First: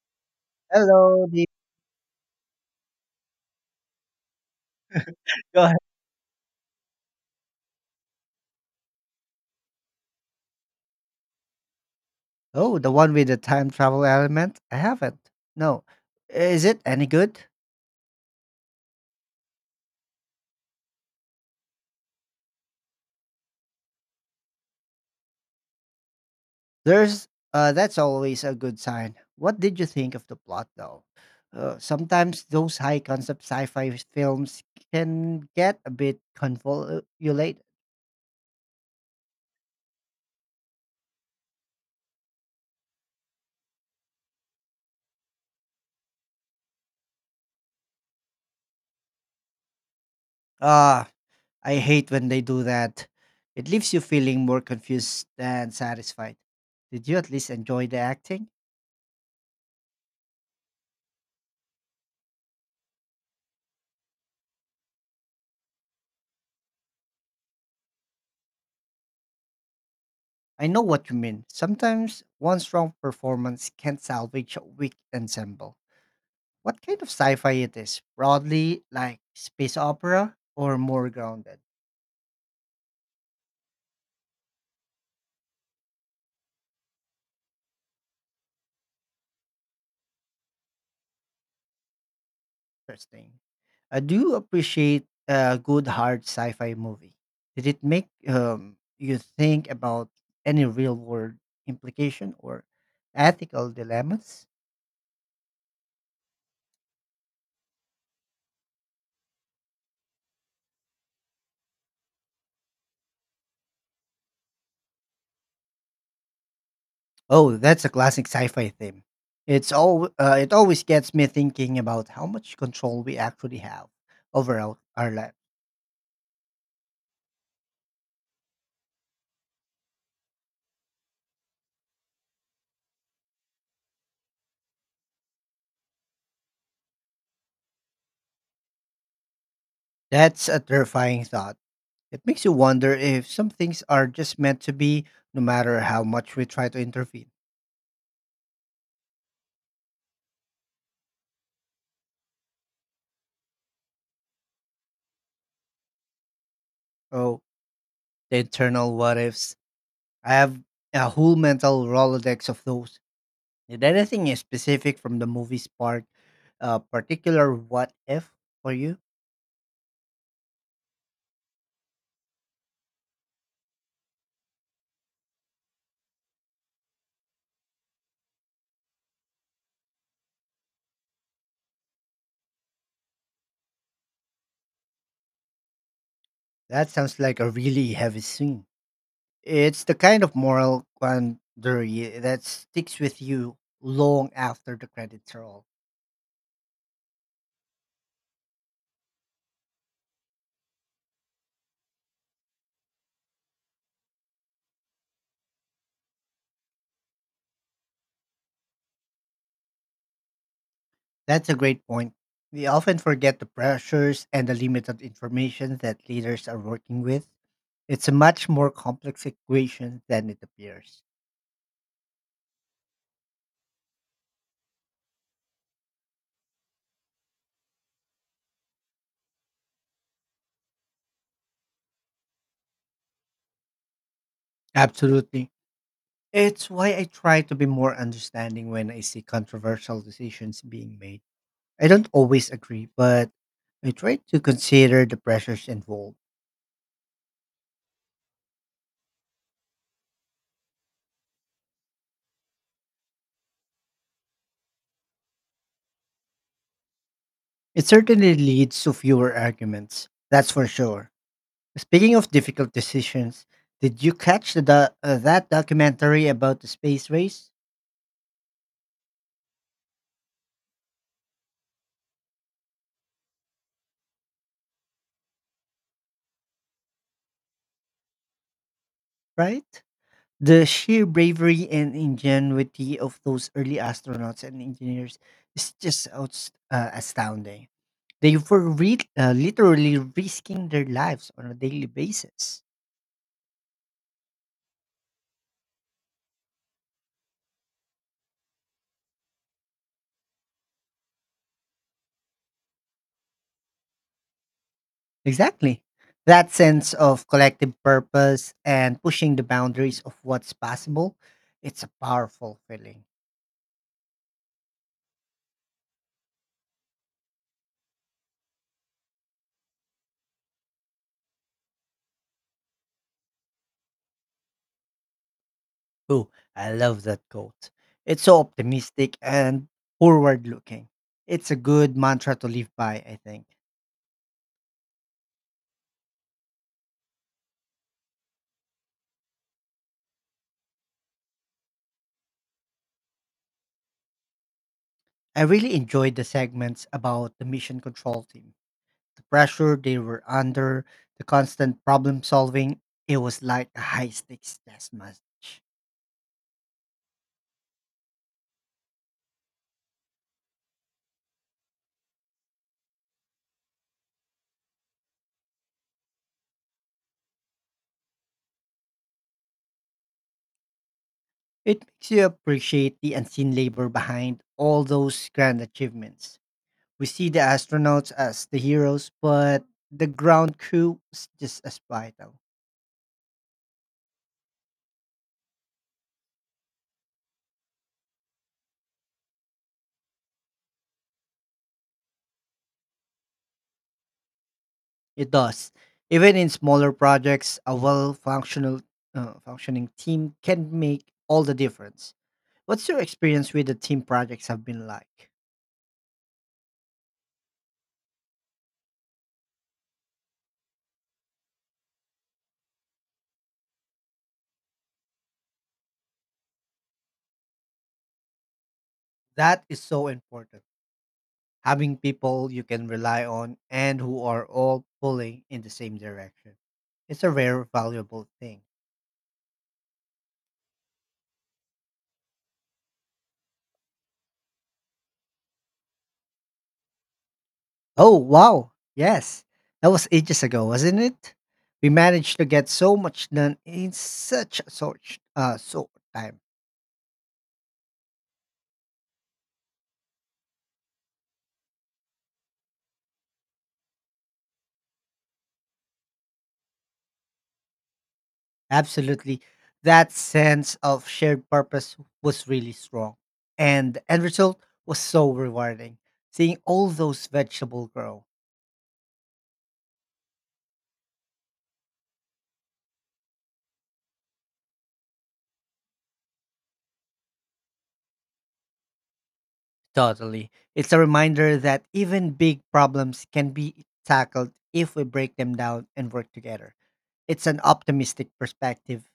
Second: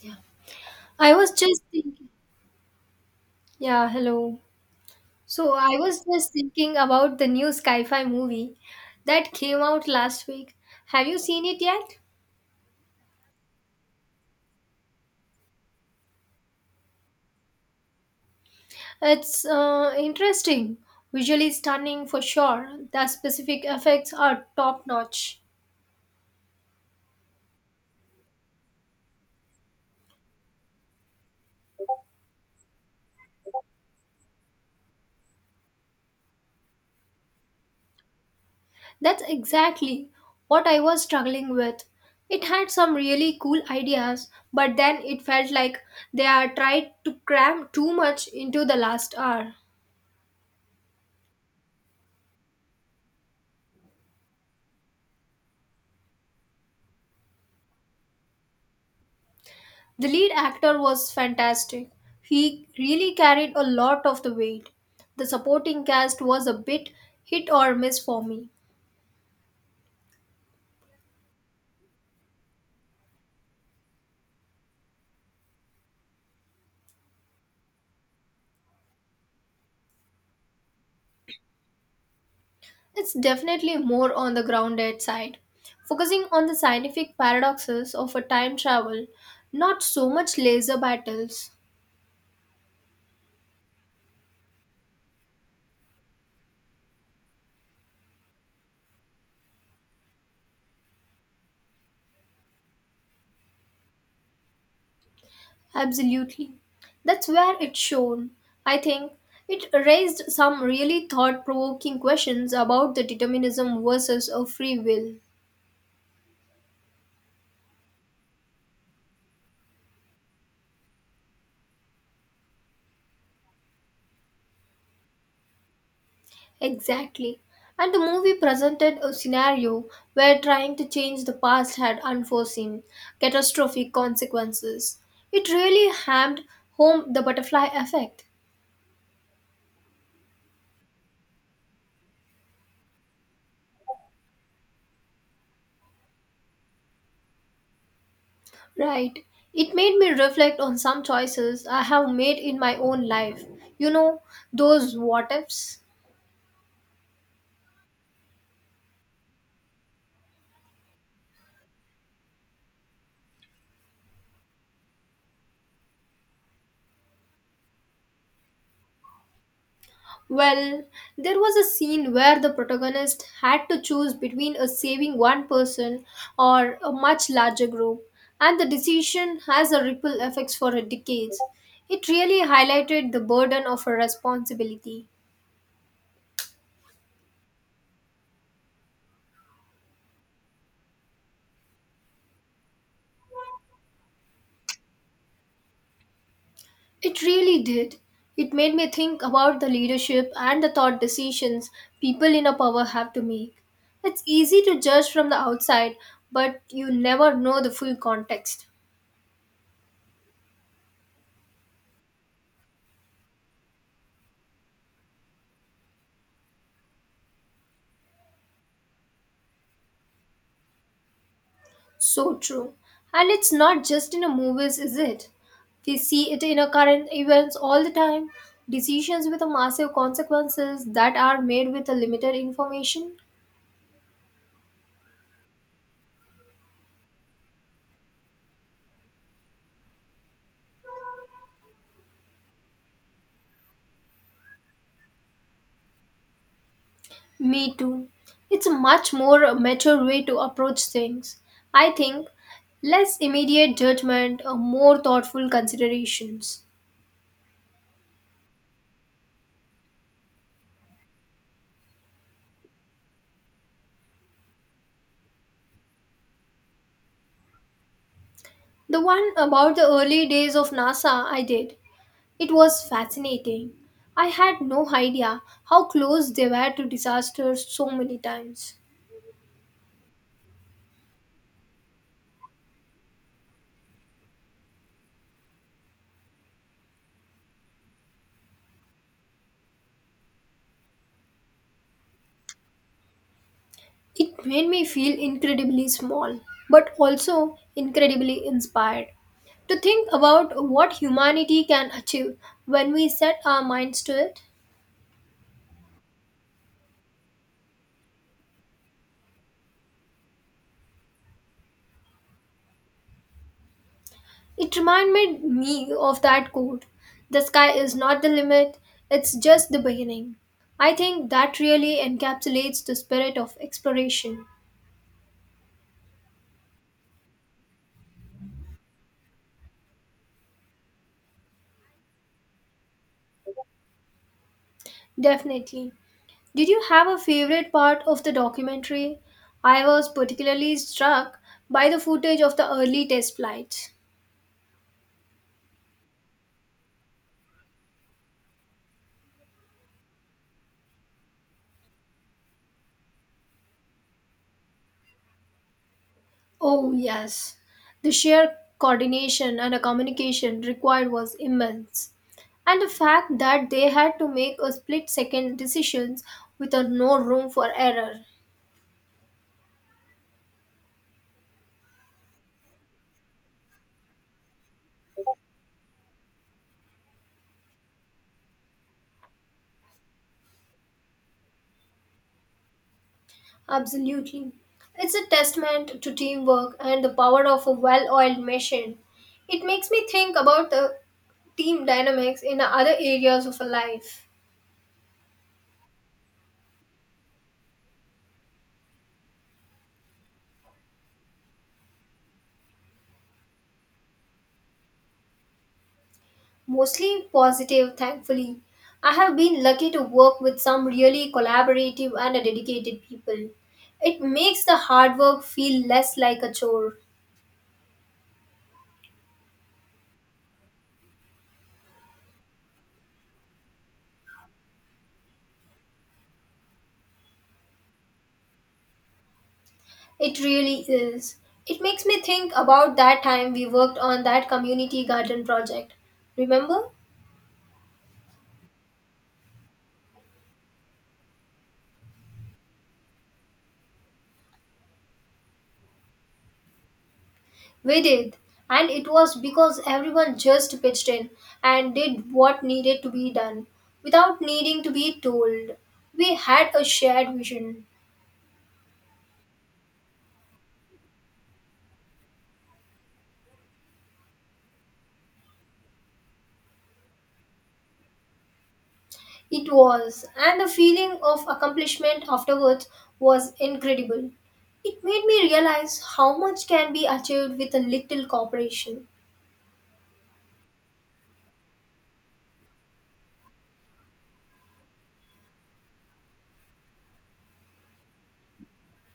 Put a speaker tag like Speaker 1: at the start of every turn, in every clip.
Speaker 1: Yeah. I
Speaker 2: Hello,
Speaker 1: was
Speaker 2: the
Speaker 1: just thinking, yeah, hello. So
Speaker 2: Go
Speaker 1: I
Speaker 2: ahead.
Speaker 1: was just thinking about the new sci-fi movie that came out last week. Have you seen it yet?
Speaker 2: Oh, the one with the time travel element. I haven't. No, is it any good?
Speaker 1: It's interesting, visually stunning for sure. The specific effects are top-notch.
Speaker 2: There's that's always a good sign. What did you think of the plot, though? Sometimes those high concept sci-fi films can get a bit convoluted.
Speaker 1: That's exactly what I was struggling with. It had some really cool ideas, but then it felt like they are tried to cram too much into the last hour.
Speaker 2: Ah, I hate when they do that. It leaves you feeling more confused than satisfied. Did you at least enjoy the acting?
Speaker 1: The lead actor was fantastic. He really carried a lot of the weight. The supporting cast was a bit hit or miss for me.
Speaker 2: I know what you mean. Sometimes one strong performance can salvage a weak ensemble. What kind of sci fi it is? Broadly, like space opera or more grounded?
Speaker 1: It's definitely more on the grounded side, focusing on the scientific paradoxes of a time travel, not so much laser battles.
Speaker 2: Interesting. I do appreciate a good hard sci fi movie. Did it make you think about any real world implication or ethical dilemmas?
Speaker 1: Absolutely. That's where it's shown. I think it raised some really thought provoking questions about the determinism versus a free will.
Speaker 2: Oh, that's a classic sci-fi theme. It's all it always gets me thinking about how much control we actually have over our life.
Speaker 1: Exactly. And the movie presented a scenario where trying to change the past had unforeseen, catastrophic consequences. It really hammed home the butterfly effect.
Speaker 2: That's a terrifying thought. It makes you wonder if some things are just meant to be, no matter how much we try to intervene.
Speaker 1: Right. It made me reflect on some choices I have made in my own life. You know, those what ifs.
Speaker 2: Oh, the internal what ifs. I have a whole mental rolodex of those. Did anything in specific from the movie spark a particular what if for you?
Speaker 1: Well, there was a scene where the protagonist had to choose between a saving one person or a much larger group, and the decision has a ripple effects for decades. It really highlighted the burden of her responsibility.
Speaker 2: That sounds like a really heavy scene. It's the kind of moral quandary that sticks with you long after the credits roll.
Speaker 1: It really did. It made me think about the leadership and the thought decisions people in a power have to make. It's easy to judge from the outside, but you never know the full context.
Speaker 2: That's a great point. We often forget the pressures and the limited information that leaders are working with. It's a much more complex equation than it appears.
Speaker 1: So true. And it's not just in the movies, is it? We see it in our current events all the time. Decisions with massive consequences that are made with a limited information.
Speaker 2: Absolutely. It's why I try to be more understanding when I see controversial decisions being made. I don't always agree, but I try to consider the pressures involved.
Speaker 1: Me too. It's a much more mature way to approach things. I think less immediate judgment, more thoughtful considerations.
Speaker 2: It certainly leads to fewer arguments, that's for sure. Speaking of difficult decisions, did you catch the that documentary about the space race?
Speaker 1: The one about the early days of NASA I did. It was fascinating. I had no idea how close they were to disaster so many times.
Speaker 2: Right? The sheer bravery and ingenuity of those early astronauts and engineers is just outs astounding. They were literally risking their lives on a daily basis.
Speaker 1: It made me feel incredibly small, but also incredibly inspired. To think about what humanity can achieve when we set our minds to it,
Speaker 2: Exactly. That sense of collective purpose and pushing the boundaries of what's possible, it's a powerful feeling.
Speaker 1: it reminded me of that quote: the sky is not the limit, it's just the beginning. I think that really encapsulates the spirit of exploration.
Speaker 2: Ooh, I love that quote. It's so optimistic and forward looking. It's a good mantra to live by, I think.
Speaker 1: Definitely. Did you have a favorite part of the documentary? I was particularly struck by the footage of the early test flights.
Speaker 2: I really enjoyed the segments about the mission control team. The pressure they were under, the constant problem solving, it was like a high stakes chess match.
Speaker 1: Oh, yes. The sheer coordination and communication required was immense. And the fact that they had to make a split second decisions with a no room for error.
Speaker 2: It makes you appreciate the unseen labor behind all those grand achievements. We see the astronauts as the heroes, but the ground crew is just as vital.
Speaker 1: Absolutely. It's a testament to teamwork and the power of a well oiled machine. It makes me think about the team dynamics in other areas of life.
Speaker 2: It does. Even in smaller projects, a well functional functioning team can make all the difference. What's your experience with the team projects have been like?
Speaker 1: Mostly positive, thankfully. I have been lucky to work with some really collaborative and dedicated people. It makes the hard work feel less like a chore.
Speaker 2: That is so important. Having people you can rely on and who are all pulling in the same direction. It's a very valuable thing.
Speaker 1: It really is. It makes me think about that time we worked on that community garden project. Remember?
Speaker 2: Oh, wow. Yes. That was ages ago, wasn't it? We managed to get so much done in such a short time.
Speaker 1: We did, and it was because everyone just pitched in and did what needed to be done without needing to be told. We had a shared vision.
Speaker 2: Absolutely. That sense of shared purpose was really strong. And the end result was so rewarding. Seeing all those vegetables grow.
Speaker 1: It was, and the feeling of accomplishment afterwards was incredible. It made me realize how much can be achieved with a little cooperation.
Speaker 2: Totally. It's a reminder that even big problems can be tackled if we break them down and work together. It's an optimistic perspective.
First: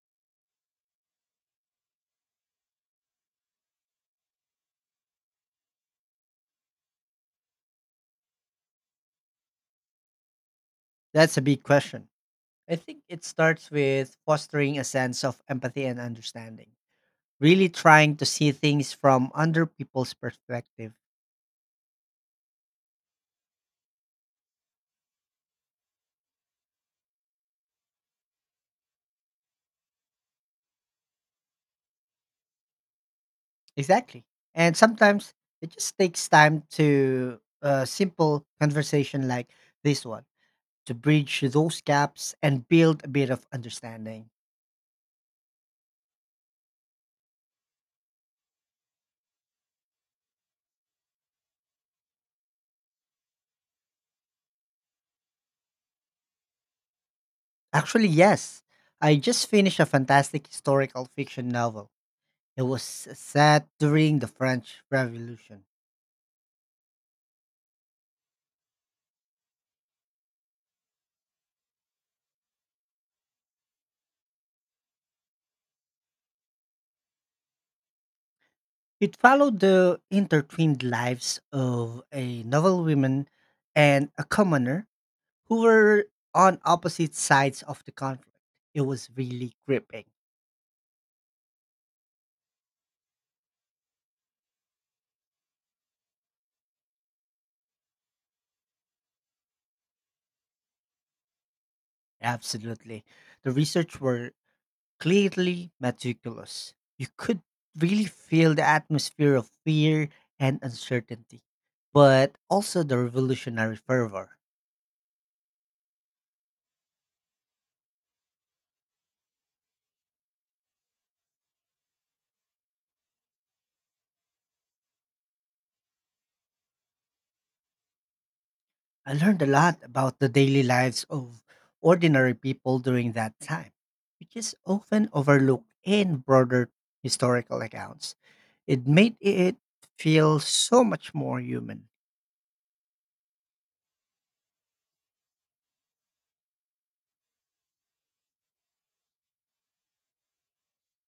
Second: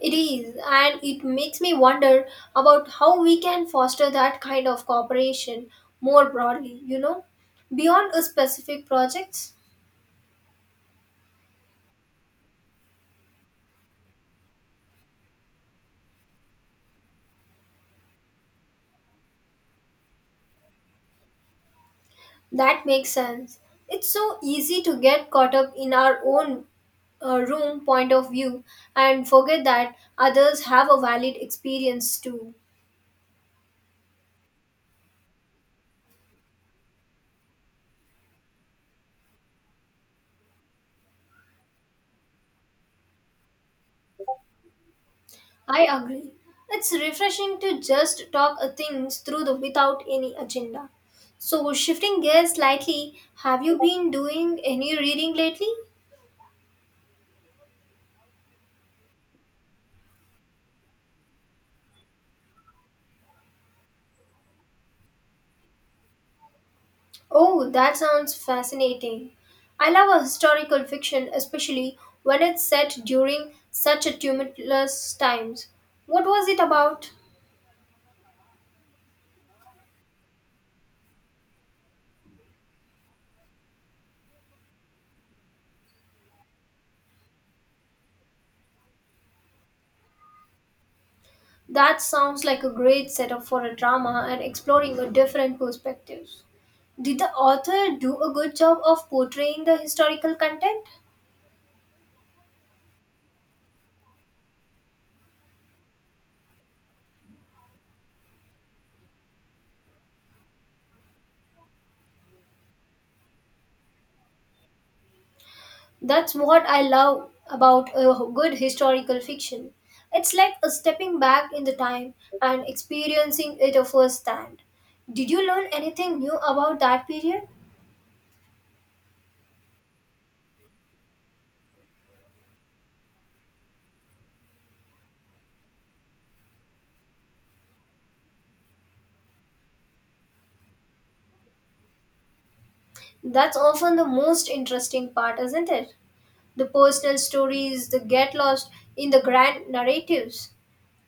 Speaker 1: It is, and it makes me wonder about how we can foster that kind of cooperation more broadly, you know, beyond a specific projects.
Speaker 2: That's a big question. I think it starts with fostering a sense of empathy and understanding, really trying to see things from other people's perspective.
Speaker 1: That makes sense. It's so easy to get caught up in our own room point of view and forget that others have a valid experience too.
Speaker 2: Exactly. And sometimes it just takes time to a simple conversation like this one to bridge those gaps and build a bit of understanding.
Speaker 1: I agree. It's refreshing to just talk things through the, without any agenda. So, shifting gears slightly, have you been doing any reading lately?
Speaker 2: Actually, yes. I just finished a fantastic historical fiction novel. It was set during the French Revolution.
Speaker 1: Oh, that sounds fascinating. I love a historical fiction, especially when it's set during such a tumultuous times. What was it about?
Speaker 2: It followed the intertwined lives of a noble woman and a commoner who were on opposite sides of the conflict. It was really gripping.
Speaker 1: That sounds like a great setup for a drama and exploring a different perspectives. Did the author do a good job of portraying the historical content?
Speaker 2: Absolutely. The research were clearly meticulous. You could really feel the atmosphere of fear and uncertainty, but also the revolutionary fervor.
Speaker 1: That's what I love about a good historical fiction. It's like a stepping back in the time and experiencing it a first hand. Did you learn anything new about that period?
Speaker 2: I learned a lot about the daily lives of ordinary people during that time, which is often overlooked in broader historical accounts. It made it feel so much more human.
Speaker 1: That's often the most interesting part, isn't it? The personal stories, the get lost in the grand narratives.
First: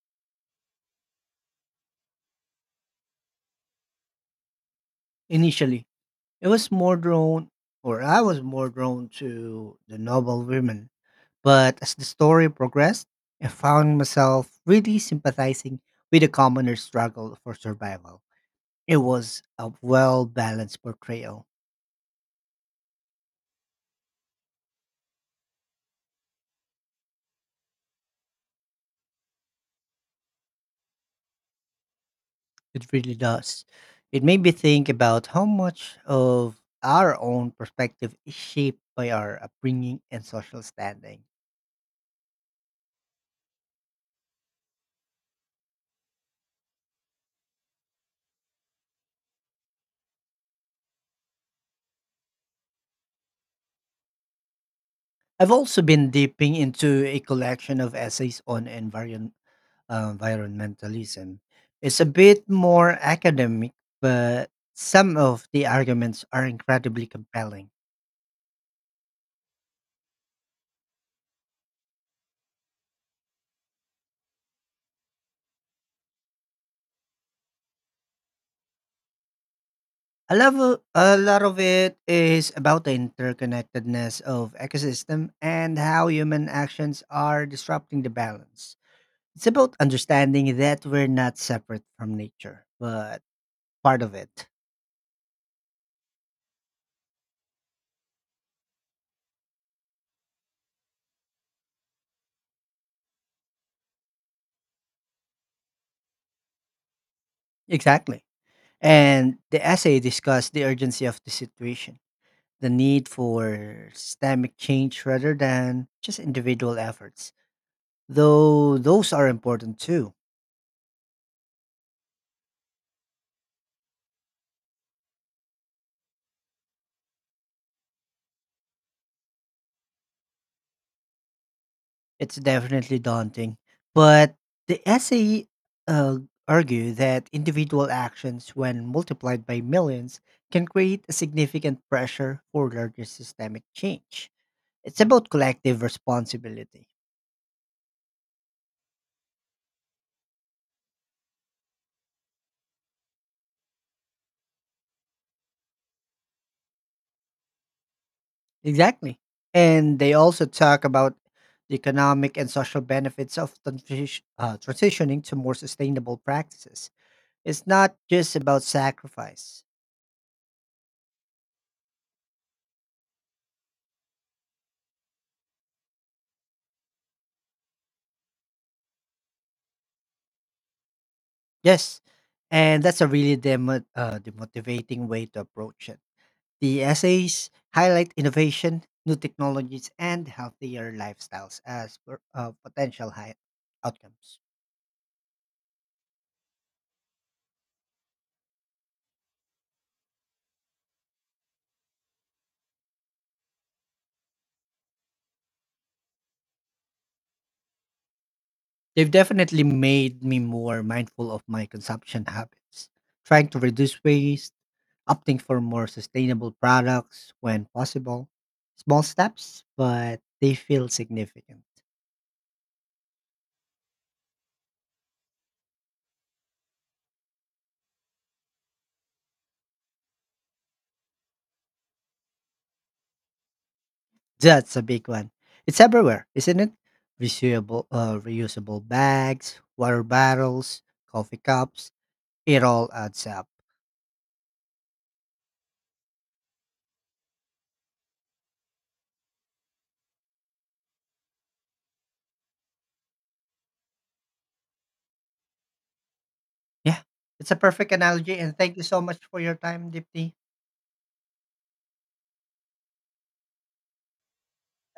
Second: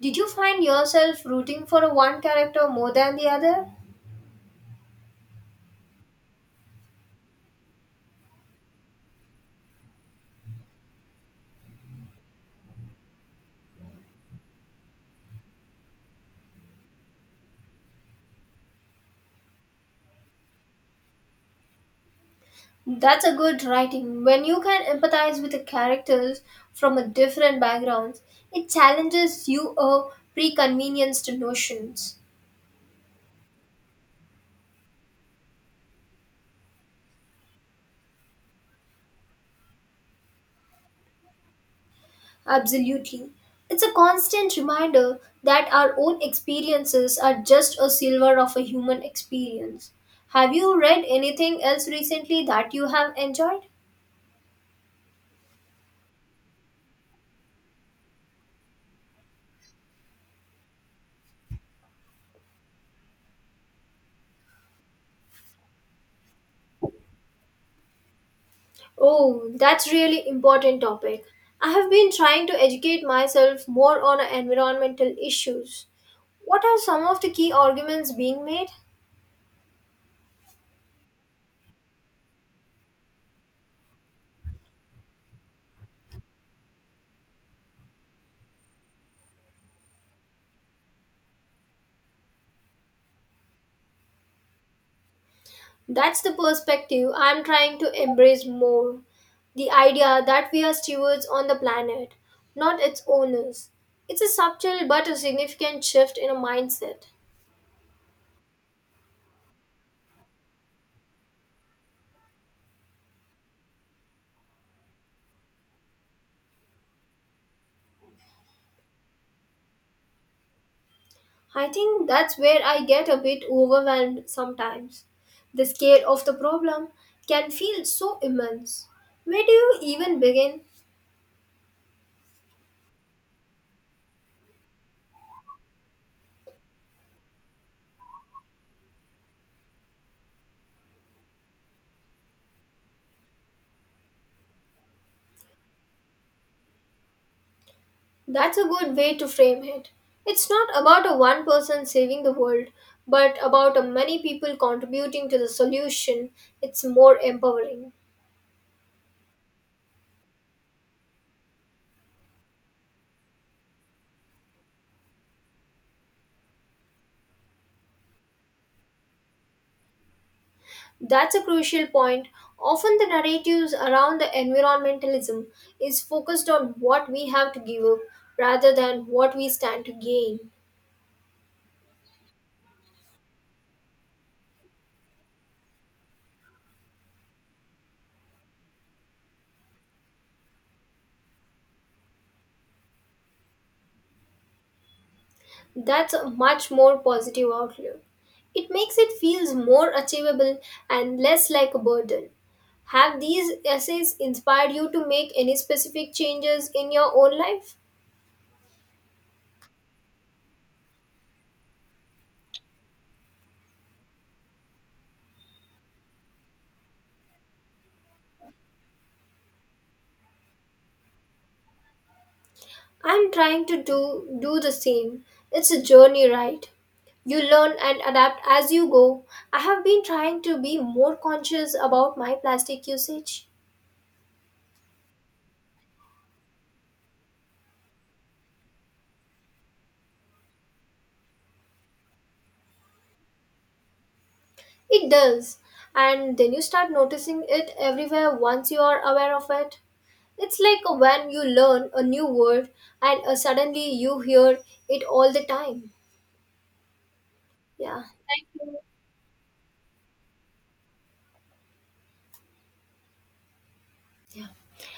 Speaker 1: Did you find yourself rooting for one character more than the other?
Speaker 2: Initially, it was more drawn, or I was more drawn to the noble women. But as the story progressed, I found myself really sympathizing with the commoner's struggle for survival. It was a well balanced portrayal.
Speaker 1: That's a good writing. When you can empathize with the characters from a different backgrounds, it challenges you a preconvenienced notions.
Speaker 2: It really does. It made me think about how much of our own perspective is shaped by our upbringing and social standing.
Speaker 1: Absolutely. It's a constant reminder that our own experiences are just a silver of a human experience. Have you read anything else recently that you have enjoyed?
Speaker 2: I've also been dipping into a collection of essays on environmentalism. It's a bit more academic, but some of the arguments are incredibly compelling.
Speaker 1: Oh, that's really important topic. I have been trying to educate myself more on environmental issues. What are some of the key arguments being made?
Speaker 2: A lot of it is about the interconnectedness of ecosystem and how human actions are disrupting the balance. It's about understanding that we're not separate from nature, but part of it.
Speaker 1: That's the perspective I'm trying to embrace more. The idea that we are stewards on the planet, not its owners. It's a subtle but a significant shift in a mindset.
Speaker 2: Exactly. And the essay discussed the urgency of the situation, the need for systemic change rather than just individual efforts. Though those are important too.
Speaker 1: I think that's where I get a bit overwhelmed sometimes. The scale of the problem can feel so immense. Where do you even begin?
Speaker 2: It's definitely daunting. But the essay uh, argue that individual actions, when multiplied by millions, can create a significant pressure for larger systemic change. It's about collective responsibility.
Speaker 1: That's a good way to frame it. It's not about a one person saving the world, but about a many people contributing to the solution. It's more empowering.
Speaker 2: Exactly. And they also talk about the economic and social benefits of transitioning to more sustainable practices. It's not just about sacrifice.
Speaker 1: That's a crucial point. Often the narratives around the environmentalism is focused on what we have to give up rather than what we stand to gain.
Speaker 2: Yes. And that's a really the motivating way to approach it. The essays highlight innovation, new technologies, and healthier lifestyles as potential high outcomes.
Speaker 1: That's a much more positive outlook. It makes it feels more achievable and less like a burden. Have these essays inspired you to make any specific changes in your own life?
Speaker 2: They've definitely made me more mindful of my consumption habits, trying to reduce waste opting for more sustainable products when possible. Small steps, but they feel significant.
Speaker 1: I'm trying to do the same. It's a journey, right? You learn and adapt as you go. I have been trying to be more conscious about my plastic usage.
Speaker 2: That's a big one. It's everywhere, isn't it? Reusable bags, water bottles, coffee cups. It all adds up.
Speaker 1: It does. And then you start noticing it everywhere once you are aware of it. It's like when you learn a new word and suddenly you hear it all the time.
Speaker 2: Yeah, it's a perfect
Speaker 1: Yeah,
Speaker 2: analogy.
Speaker 1: thank
Speaker 2: And thank
Speaker 1: you.
Speaker 2: you so much for your time, Dipti.